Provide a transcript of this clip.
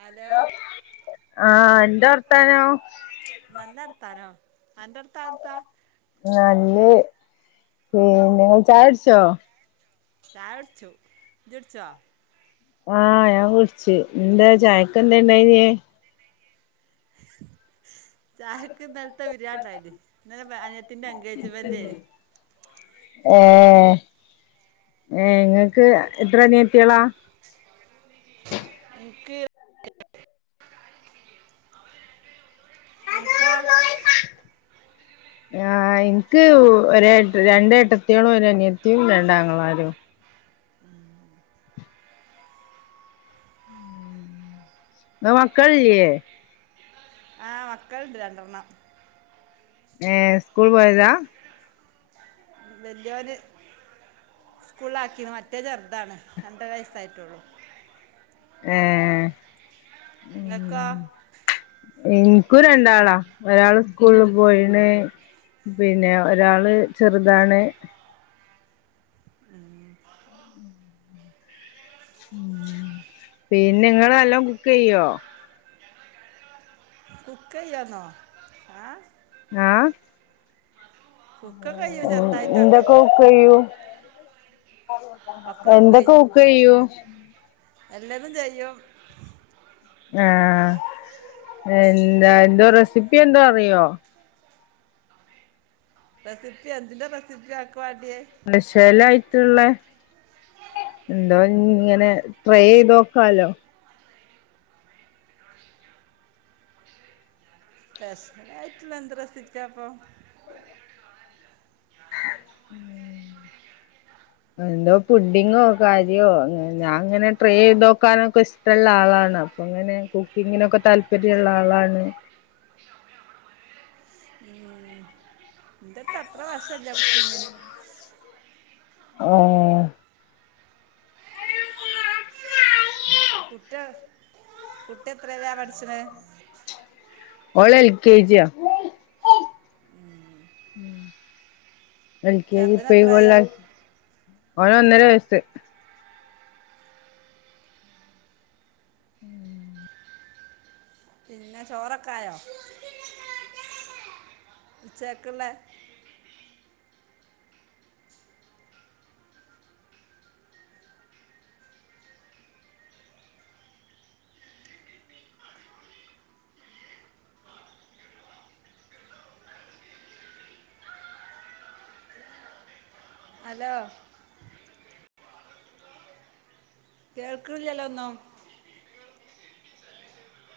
hello ആഹ് എന്താ വർത്താനം നല്ല വർത്താനം അന്റെ വാർത്തനെത്ത നല്ലത് പിന്നെ ചായ കുടിച്ചോ ചായ കുടിച്ചു ഇജ് കുടിച്ചോ ആഹ് ഞാൻ കുടിച്ച് ന്താ ചായക്ക് എന്താ ഇണ്ടായിനെ ചായക്ക് ഇന്നലത്തെ ബിരിയാണ്ടായിനി ഇന്നലെ അനിയത്തിന്റെ എൻഗേജ്മെന്റെനി ഏഹ് ഏഹ് ഇങ്ങക്ക് എത്ര അനിയത്തിയളാ ഇനിക്ക് അനക്കോ ആഹ് എനിക്ക് ഒര് രണ്ട് ഏട്ടത്തോളും ഒരനിയത്തിയും രണ്ടാങ്ങളാരും ങ്ങക്ക് മക്കളില്ലേ ആഹ് മക്കളുണ്ട് രണ്ടെണ്ണം ഏഹ് സ്കൂള് പോയതാ വെല്ലൊന് സ്കൂളാക്കിന് മറ്റേ ചെറുതാണ് രണ്ടര വയസ്സായിട്ടുള്ളൂ ഏഹ് ഇങ്ങക്കൊ നിക്കും രണ്ടാളാ ഒരാള് സ്കൂളില് പോയിന് പിന്നെ ഒരാള് ചെറുതാണ് പിന്നെ നിങ്ങെള് നല്ലോം കുക്ക് ചെയ്യോ കുക്കെയ്യോന്നോ ഏഹ് ആഹ് കുക്കൊക്കെ ചെയ്യും ചെറുതായിട്ടൊക്കെ എന്തൊക്കെ കുക്കെയും ഒക്കെ കുക്കെയ്യും എല്ലതും ചെയ്യും ആഹ് എന്താ എന്തോ റെസിപ്പി എന്തോ അറിയോ റെസിപ്പി എന്തിൻ്റെ റെസിപ്പിയാ അൻക്കു വാണ്ടിയേ സ്പെഷ്യലായിട്ട്ള്ളെ എന്തോ ഇങ്ങനെ ട്രൈ ചെയ്ത് നോക്കാലോ സ്പെഷ്യലായിട്ട്ള്ള എന്ത് റെസിപ്പിയാപ്പൊ [inaudible] എന്തോ ഫുഡിങ്ങോ കാര്യോ ഞാൻ അങ്ങനെ ട്രൈ ചെയ്ത് നോക്കാനൊക്കെ ഇഷ് ട്ടള്ള ആളാണ് അപ്പൊങ്ങനെ കുക്കിങ്ങിനൊക്കെ താല്പര്യള്ള ആളാണ് ൻക്ക് അത്ര വശല്ല കുക്കിങ്ങിന് ഓഹ് കുട്ടി കുട്ടി എത്രലാ പട്ച്ച്ണെ ഓള് എൽ കെ ജിയാ എൽ കെ ജി ചെറുതിന് പ്പ യി എത്രയായി കൊല്ലായി ഓന് ഒന്നര വയസ്സ് പിന്നെ ചോറൊക്കെ ആയോ ഉച്ചക്ക്ള്ളേ ഹലോ കേൾക്കണിലല്ലോ ഒന്നും